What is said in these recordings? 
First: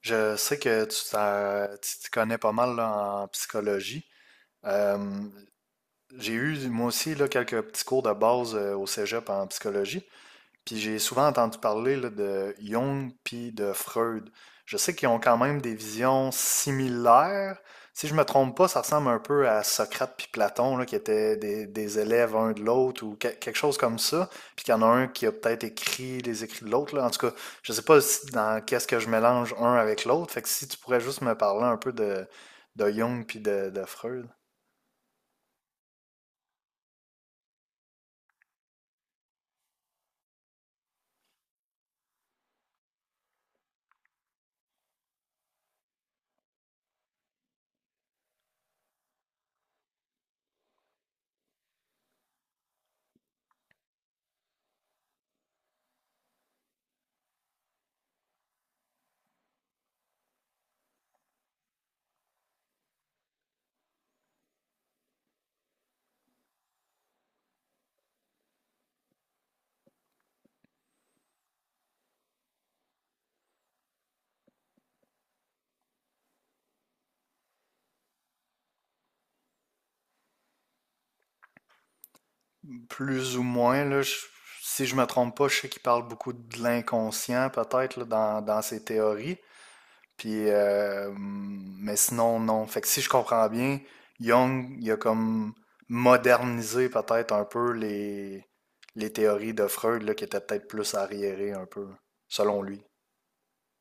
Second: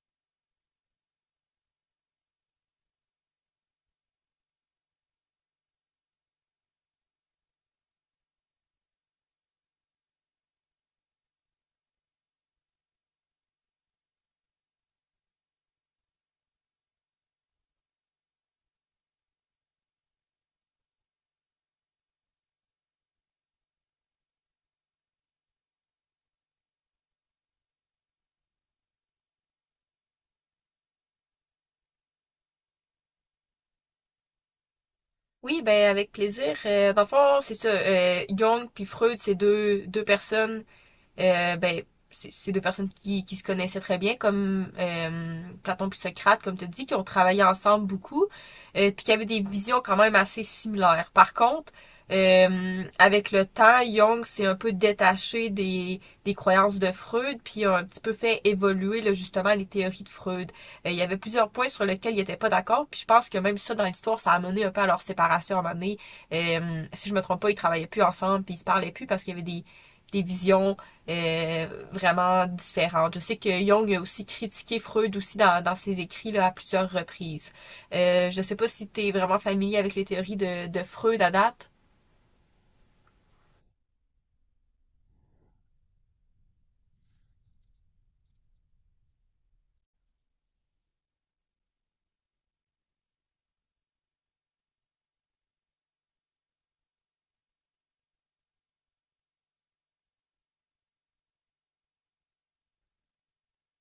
Je sais que tu t'y connais pas mal là, en psychologie. Euh, j'ai eu moi aussi là, quelques petits cours de base au cégep en psychologie. Puis j'ai souvent entendu parler là, de Jung puis de Freud. Je sais qu'ils ont quand même des visions similaires. Si je me trompe pas, ça ressemble un peu à Socrate puis Platon, là, qui étaient des élèves un de l'autre ou quelque chose comme ça. Puis qu'il y en a un qui a peut-être écrit les écrits de l'autre, là. En tout cas, je sais pas si- dans qu'est-ce que je mélange un avec l'autre. Fait que si tu pourrais juste me parler un peu de Jung puis de Freud. Oui, ben avec plaisir. Dans le fond, c'est ça. Jung puis Freud, c'est deux personnes euh, ben, c'est deux personnes qui se connaissaient très bien, comme Platon puis Socrate, comme tu as dit qui ont travaillé ensemble beaucoup, puis qui avaient des visions quand même assez similaires. Par contre, avec le temps, Jung s'est un peu détaché des croyances de Freud, puis a un petit peu fait évoluer là, justement les théories de Freud. Il y avait plusieurs points sur lesquels il n'était pas d'accord, puis je pense que même ça dans l'histoire, ça a mené un peu à leur séparation à un moment donné. Si je me trompe pas, ils travaillaient plus ensemble, puis ils se parlaient plus parce qu'il y avait des visions euh, vraiment différentes. Je sais que Jung a aussi critiqué Freud aussi dans ses écrits là, à plusieurs reprises. Je ne sais pas si tu es vraiment familier avec les théories de Freud à date. Plus ou moins, là, si je me trompe pas, je sais qu'il parle beaucoup de l'inconscient, peut-être, là, dans ses théories. Puis, mais sinon, non. Fait que si je comprends bien, Jung, il a comme modernisé peut-être un peu les théories de Freud, là, qui étaient peut-être plus arriérées un peu, selon lui.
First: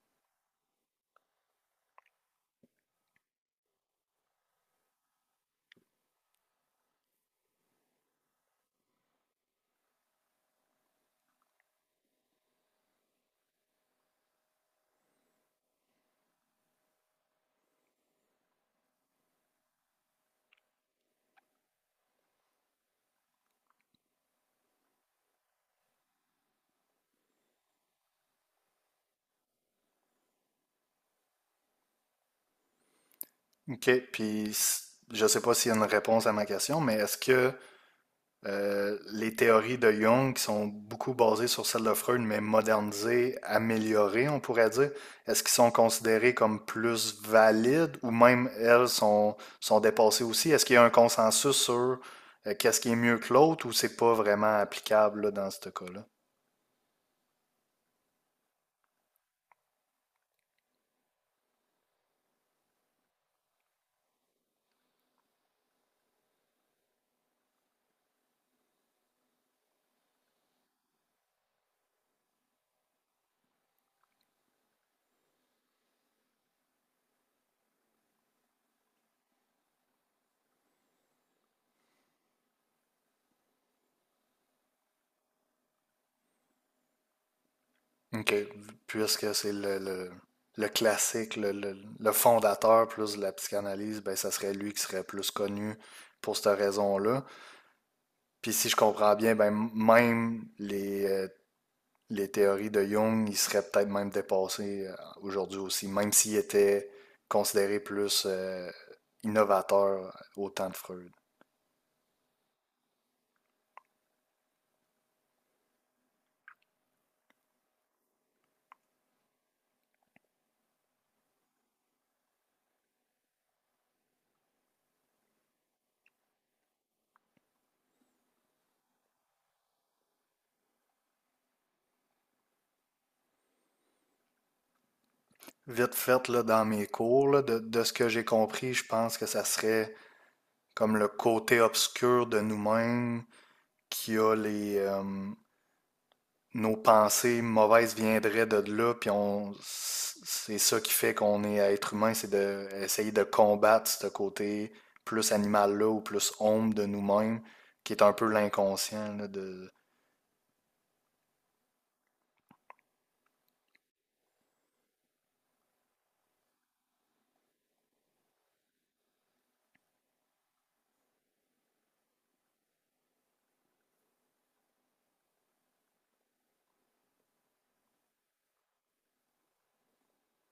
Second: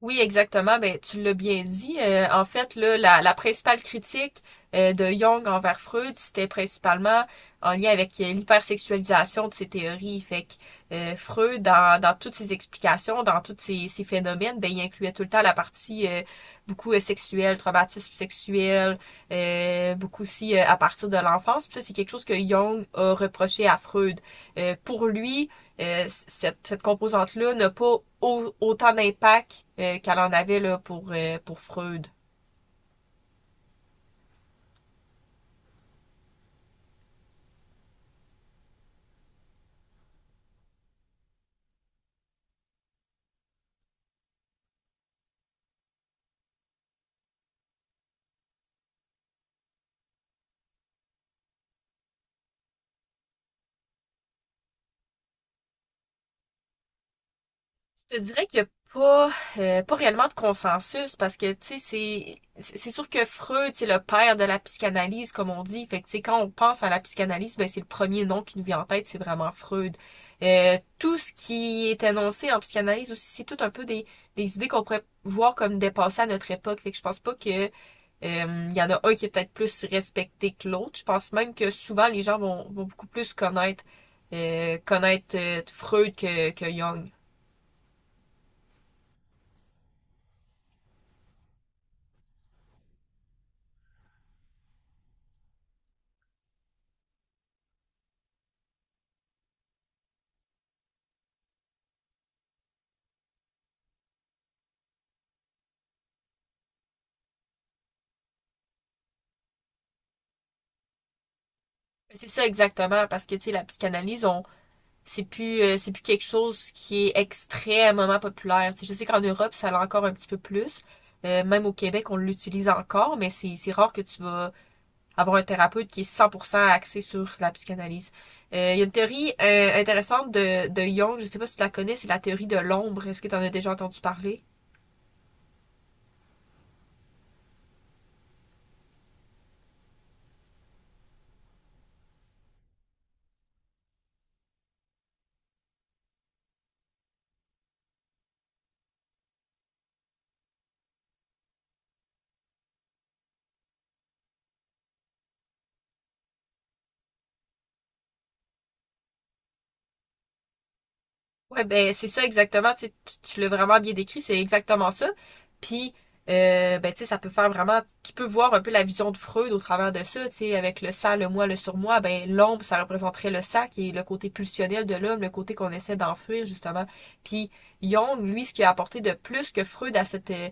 Oui, exactement. Ben, tu l'as bien dit. En fait, là, la principale critique de Jung envers Freud, c'était principalement en lien avec l'hypersexualisation de ses théories. Fait que Freud, dans toutes ses explications, dans tous ses phénomènes, ben, il incluait tout le temps la partie beaucoup sexuelle, traumatisme sexuel, beaucoup aussi à partir de l'enfance. Puis ça, c'est quelque chose que Jung a reproché à Freud. Pour lui, cette composante-là n'a pas autant d'impact qu'elle en avait là, pour Freud. OK. Je sais pas s'il y a une réponse à ma question, mais est-ce que les théories de Jung qui sont beaucoup basées sur celles de Freud, mais modernisées, améliorées, on pourrait dire, est-ce qu'ils sont considérés comme plus valides ou même elles sont dépassées aussi? Est-ce qu'il y a un consensus sur qu'est-ce qui est mieux que l'autre ou c'est pas vraiment applicable là, dans ce cas-là? Je te dirais qu'il n'y a pas, pas réellement de consensus parce que, tu sais, c'est sûr que Freud, c'est le père de la psychanalyse, comme on dit. Fait que, tu sais, quand on pense à la psychanalyse, ben, c'est le premier nom qui nous vient en tête, c'est vraiment Freud. Tout ce qui est annoncé en psychanalyse aussi, c'est tout un peu des idées qu'on pourrait voir comme dépassées à notre époque. Fait que je pense pas que, il y en a un qui est peut-être plus respecté que l'autre. Je pense même que souvent les gens vont beaucoup plus connaître Freud que Jung. OK. Puisque c'est le classique, le fondateur plus de la psychanalyse, ben ça serait lui qui serait plus connu pour cette raison-là. Puis si je comprends bien, ben même les théories de Jung, ils seraient peut-être même dépassées aujourd'hui aussi, même s'ils étaient considérés plus innovateurs au temps de Freud. C'est ça exactement, parce que tu sais, la psychanalyse, on c'est plus quelque chose qui est extrêmement populaire. Tu sais, je sais qu'en Europe, ça l'a encore un petit peu plus. Même au Québec, on l'utilise encore, mais c'est rare que tu vas avoir un thérapeute qui est 100% axé sur la psychanalyse. Il y a une théorie intéressante de Jung, je sais pas si tu la connais, c'est la théorie de l'ombre. Est-ce que tu en as déjà entendu parler? Vite fait, là, dans mes cours, là, de ce que j'ai compris, je pense que ça serait comme le côté obscur de nous-mêmes qui a nos pensées mauvaises viendraient de là, puis on, c'est ça qui fait qu'on est être humain, c'est d'essayer de combattre ce côté plus animal-là ou plus homme de nous-mêmes, qui est un peu l'inconscient là de Ouais, ben c'est ça exactement, tu sais, tu l'as vraiment bien décrit, c'est exactement ça. Puis ben tu sais, ça peut faire vraiment tu peux voir un peu la vision de Freud au travers de ça, tu sais, avec le ça, le moi, le surmoi, ben l'ombre, ça représenterait le ça qui est le côté pulsionnel de l'homme, le côté qu'on essaie d'enfuir justement. Puis Jung, lui, ce qu'il a apporté de plus que Freud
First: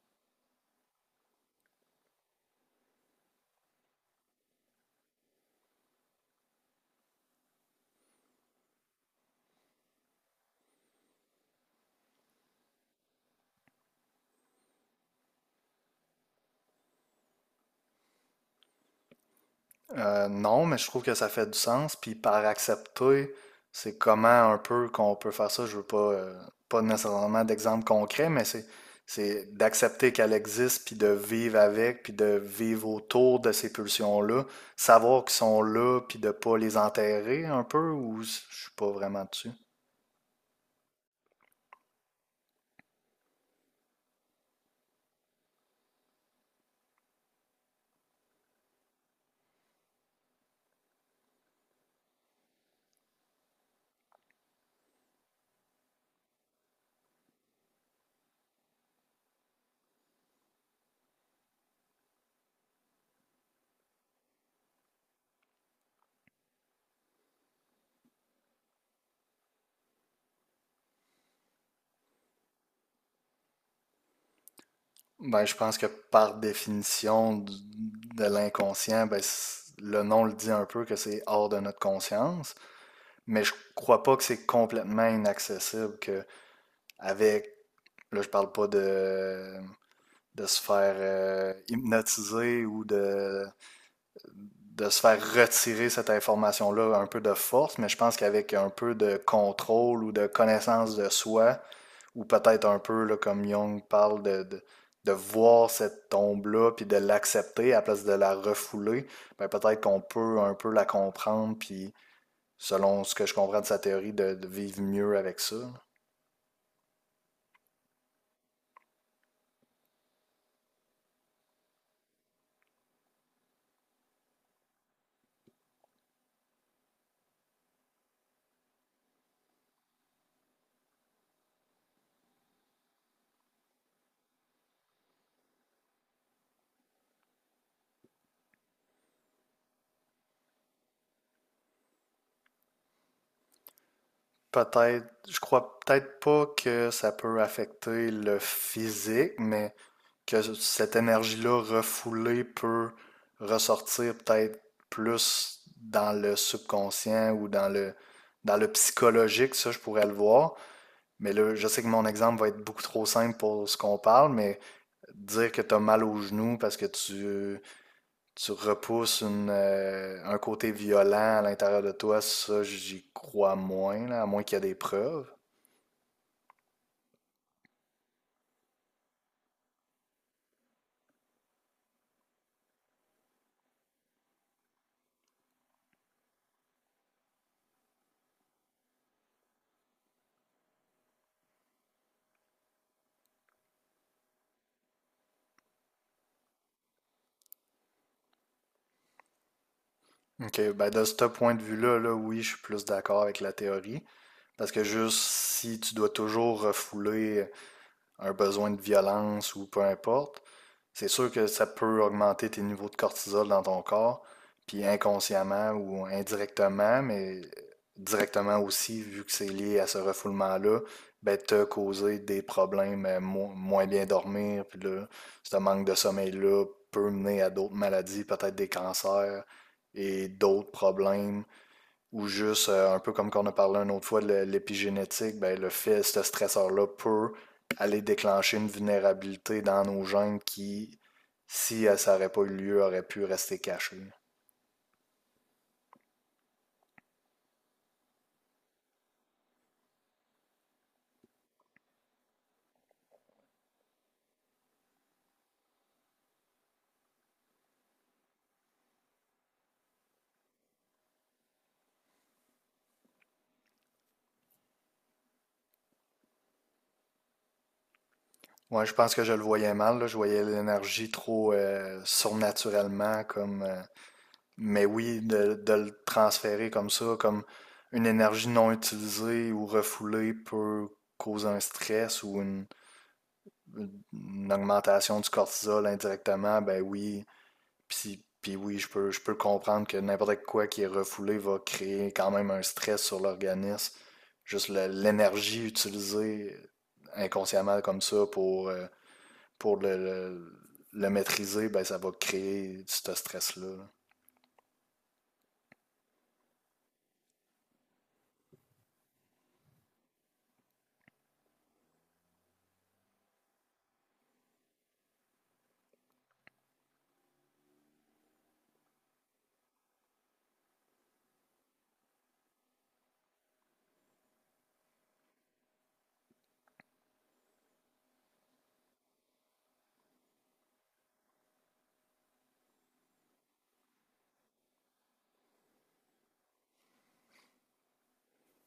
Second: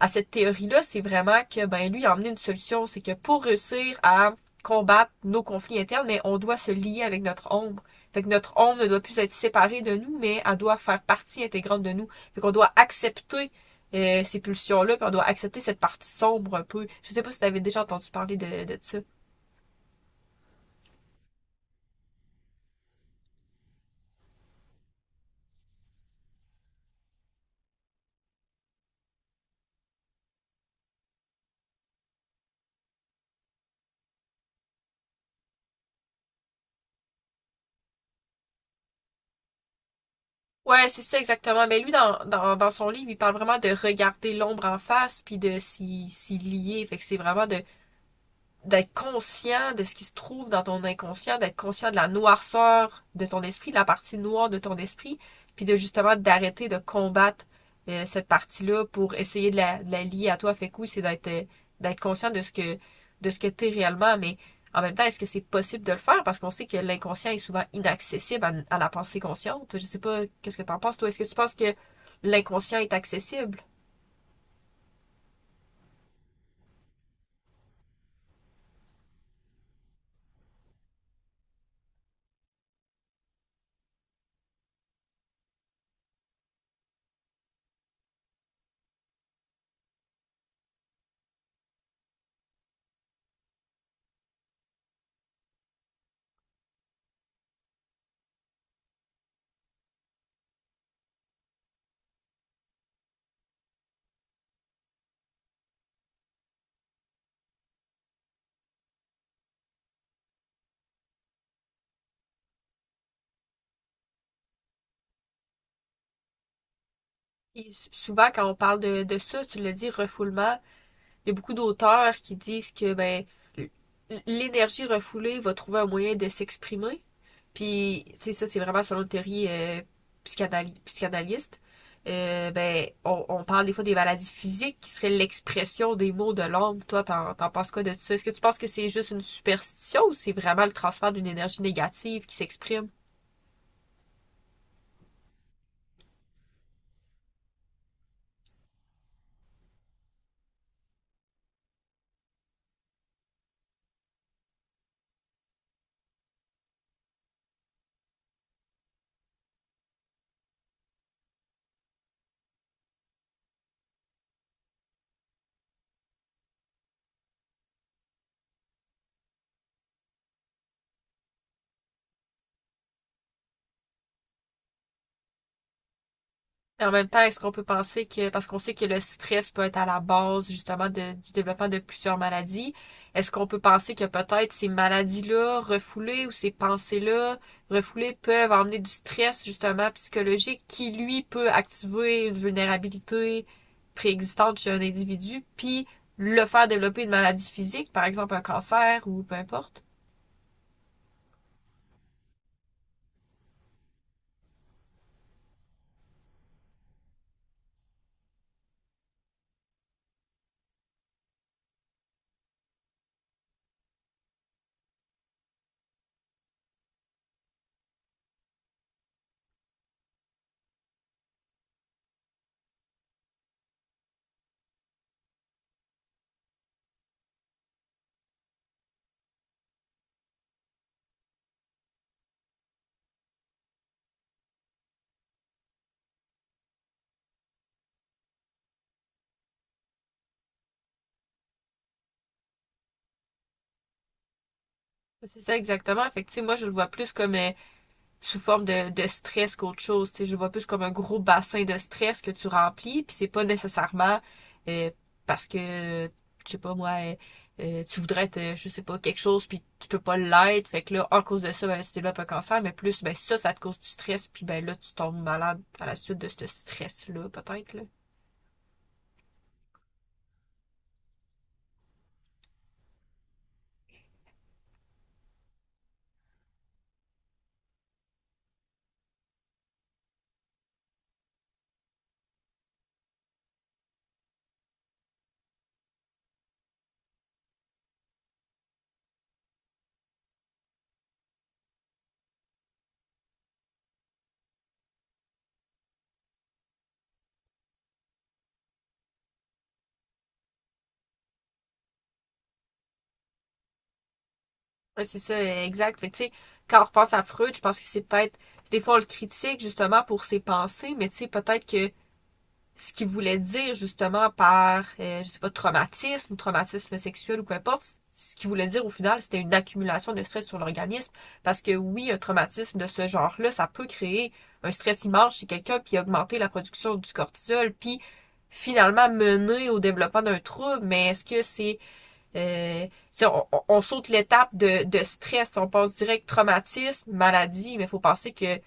à cette théorie-là, c'est vraiment que ben lui il a emmené une solution, c'est que pour réussir à combattre nos conflits internes, mais on doit se lier avec notre ombre. Fait que notre ombre ne doit plus être séparée de nous, mais elle doit faire partie intégrante de nous. Fait qu'on doit accepter ces pulsions-là, puis on doit accepter cette partie sombre un peu. Je sais pas si t'avais déjà entendu parler de ça. Non, mais je trouve que ça fait du sens. Puis par accepter, c'est comment un peu qu'on peut faire ça. Je veux pas, pas nécessairement d'exemple concret, mais c'est d'accepter qu'elle existe, puis de vivre avec, puis de vivre autour de ces pulsions-là, savoir qu'ils sont là, puis de pas les enterrer un peu, ou je suis pas vraiment dessus. Ouais, c'est ça exactement. Mais lui, dans son livre, il parle vraiment de regarder l'ombre en face, puis de s'y lier. Fait que c'est vraiment de d'être conscient de ce qui se trouve dans ton inconscient, d'être conscient de la noirceur de ton esprit, de la partie noire de ton esprit, puis de justement d'arrêter de combattre cette partie-là pour essayer de de la lier à toi. Fait que oui, c'est d'être d'être conscient de ce que t'es réellement, mais en même temps, est-ce que c'est possible de le faire? Parce qu'on sait que l'inconscient est souvent inaccessible à la pensée consciente. Je sais pas, qu'est-ce que t'en penses, toi? Est-ce que tu penses que l'inconscient est accessible? Ben, je pense que par de l'inconscient, ben, le nom le dit un peu que c'est hors de notre conscience. Mais je crois pas que c'est complètement inaccessible que avec là je parle pas de de se faire hypnotiser ou de se faire retirer cette information-là un peu de force, mais je pense qu'avec un peu de contrôle ou de connaissance de soi, ou peut-être un peu là, comme Jung parle de voir cette tombe-là, puis de l'accepter à la place de la refouler, ben peut-être qu'on peut un peu la comprendre, puis selon ce que je comprends de sa théorie, de vivre mieux avec ça. Et souvent, quand on parle de ça, tu le dis, refoulement, il y a beaucoup d'auteurs qui disent que ben l'énergie refoulée va trouver un moyen de s'exprimer. Puis, tu sais, ça, c'est vraiment selon une théorie psychanalyste. Ben, on parle des fois des maladies physiques qui seraient l'expression des mots de l'homme. Toi, t'en penses quoi de tout ça? Est-ce que tu penses que c'est juste une superstition ou c'est vraiment le transfert d'une énergie négative qui s'exprime? Peut-être, je crois peut-être pas que ça peut affecter le physique, mais que cette énergie-là refoulée peut ressortir peut-être plus dans le subconscient ou dans dans le psychologique, ça je pourrais le voir. Mais là, je sais que mon exemple va être beaucoup trop simple pour ce qu'on parle, mais dire que t'as mal au genou parce que tu repousses un côté violent à l'intérieur de toi, ça, j'y crois moins, là, à moins qu'il y ait des preuves. Et en même temps, est-ce qu'on peut penser que, parce qu'on sait que le stress peut être à la base justement du développement de plusieurs maladies, est-ce qu'on peut penser que peut-être ces maladies-là refoulées ou ces pensées-là refoulées peuvent emmener du stress justement psychologique qui, lui, peut activer une vulnérabilité préexistante chez un individu, puis le faire développer une maladie physique, par exemple un cancer ou peu importe? OK, ben de ce point de vue-là, là, oui, je suis plus d'accord avec la théorie. Parce que juste si tu dois toujours refouler un besoin de violence ou peu importe, c'est sûr que ça peut augmenter tes niveaux de cortisol dans ton corps, puis inconsciemment ou indirectement, mais directement aussi, vu que c'est lié à ce refoulement-là, ben, te causer des problèmes, moins bien dormir, puis là, ce manque de sommeil-là peut mener à d'autres maladies, peut-être des cancers et d'autres problèmes ou juste, un peu comme qu'on a parlé une autre fois de l'épigénétique, ben, le fait, ce stresseur-là peut aller déclencher une vulnérabilité dans nos gènes qui, si ça n'aurait pas eu lieu, aurait pu rester cachée. C'est ça exactement. Fait que, tu sais, moi, je le vois plus comme... sous forme de stress qu'autre chose. Tu sais, je vois plus comme un gros bassin de stress que tu remplis, puis c'est pas nécessairement euh, parce que, je sais pas moi, tu voudrais être, je sais pas, quelque chose, puis tu peux pas l'être. Fait que là, en cause de ça, ben, là, tu développes un cancer, mais plus, ben ça te cause du stress, puis ben là, tu tombes malade à la suite de ce stress-là, peut-être, là. Ouais, je pense que je le voyais mal, là. Je voyais l'énergie trop surnaturellement comme mais oui, de le transférer comme ça, comme une énergie non utilisée ou refoulée peut causer un stress ou une augmentation du cortisol indirectement, ben oui. Puis oui, je peux comprendre que n'importe quoi qui est refoulé va créer quand même un stress sur l'organisme. Juste l'énergie utilisée inconsciemment comme ça pour le maîtriser, ben ça va créer ce stress-là. Là. Ouais, c'est ça, exact. Fait que, tu sais, quand on repense à Freud, je pense que c'est peut-être, des fois, on le critique, justement, pour ses pensées, mais tu sais, peut-être que ce qu'il voulait dire justement par, je sais pas, traumatisme sexuel ou peu importe, ce qu'il voulait dire au final, c'était une accumulation de stress sur l'organisme. Parce que oui, un traumatisme de ce genre-là, ça peut créer un stress immense chez quelqu'un, puis augmenter la production du cortisol, puis finalement mener au développement d'un trouble, mais est-ce que c'est... Euh, on, saute l'étape de stress, on passe direct traumatisme, maladie, mais il faut penser que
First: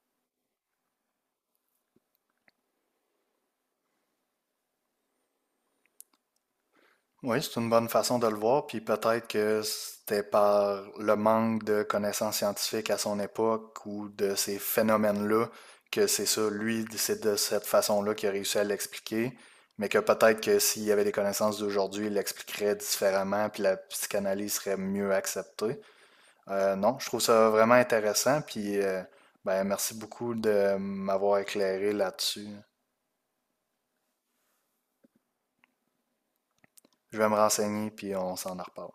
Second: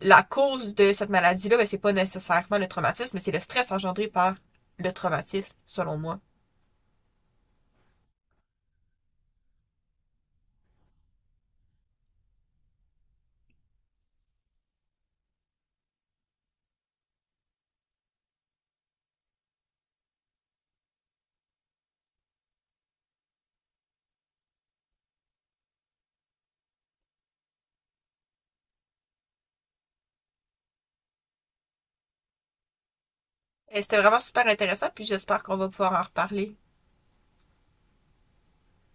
la cause de cette maladie-là, ben, c'est pas nécessairement le traumatisme, mais c'est le stress engendré par le traumatisme, selon moi. Oui, c'est une bonne façon de le voir, puis peut-être que c'était par le manque de connaissances scientifiques à son époque ou de ces phénomènes-là que c'est ça, lui, c'est de cette façon-là qu'il a réussi à l'expliquer, mais que peut-être que s'il y avait des connaissances d'aujourd'hui, il l'expliquerait différemment, puis la psychanalyse serait mieux acceptée. Non, je trouve ça vraiment intéressant, puis ben, merci beaucoup de m'avoir éclairé là-dessus. Et c'était vraiment super intéressant, puis j'espère qu'on va pouvoir en reparler Je vais me renseigner, puis on s'en reparle.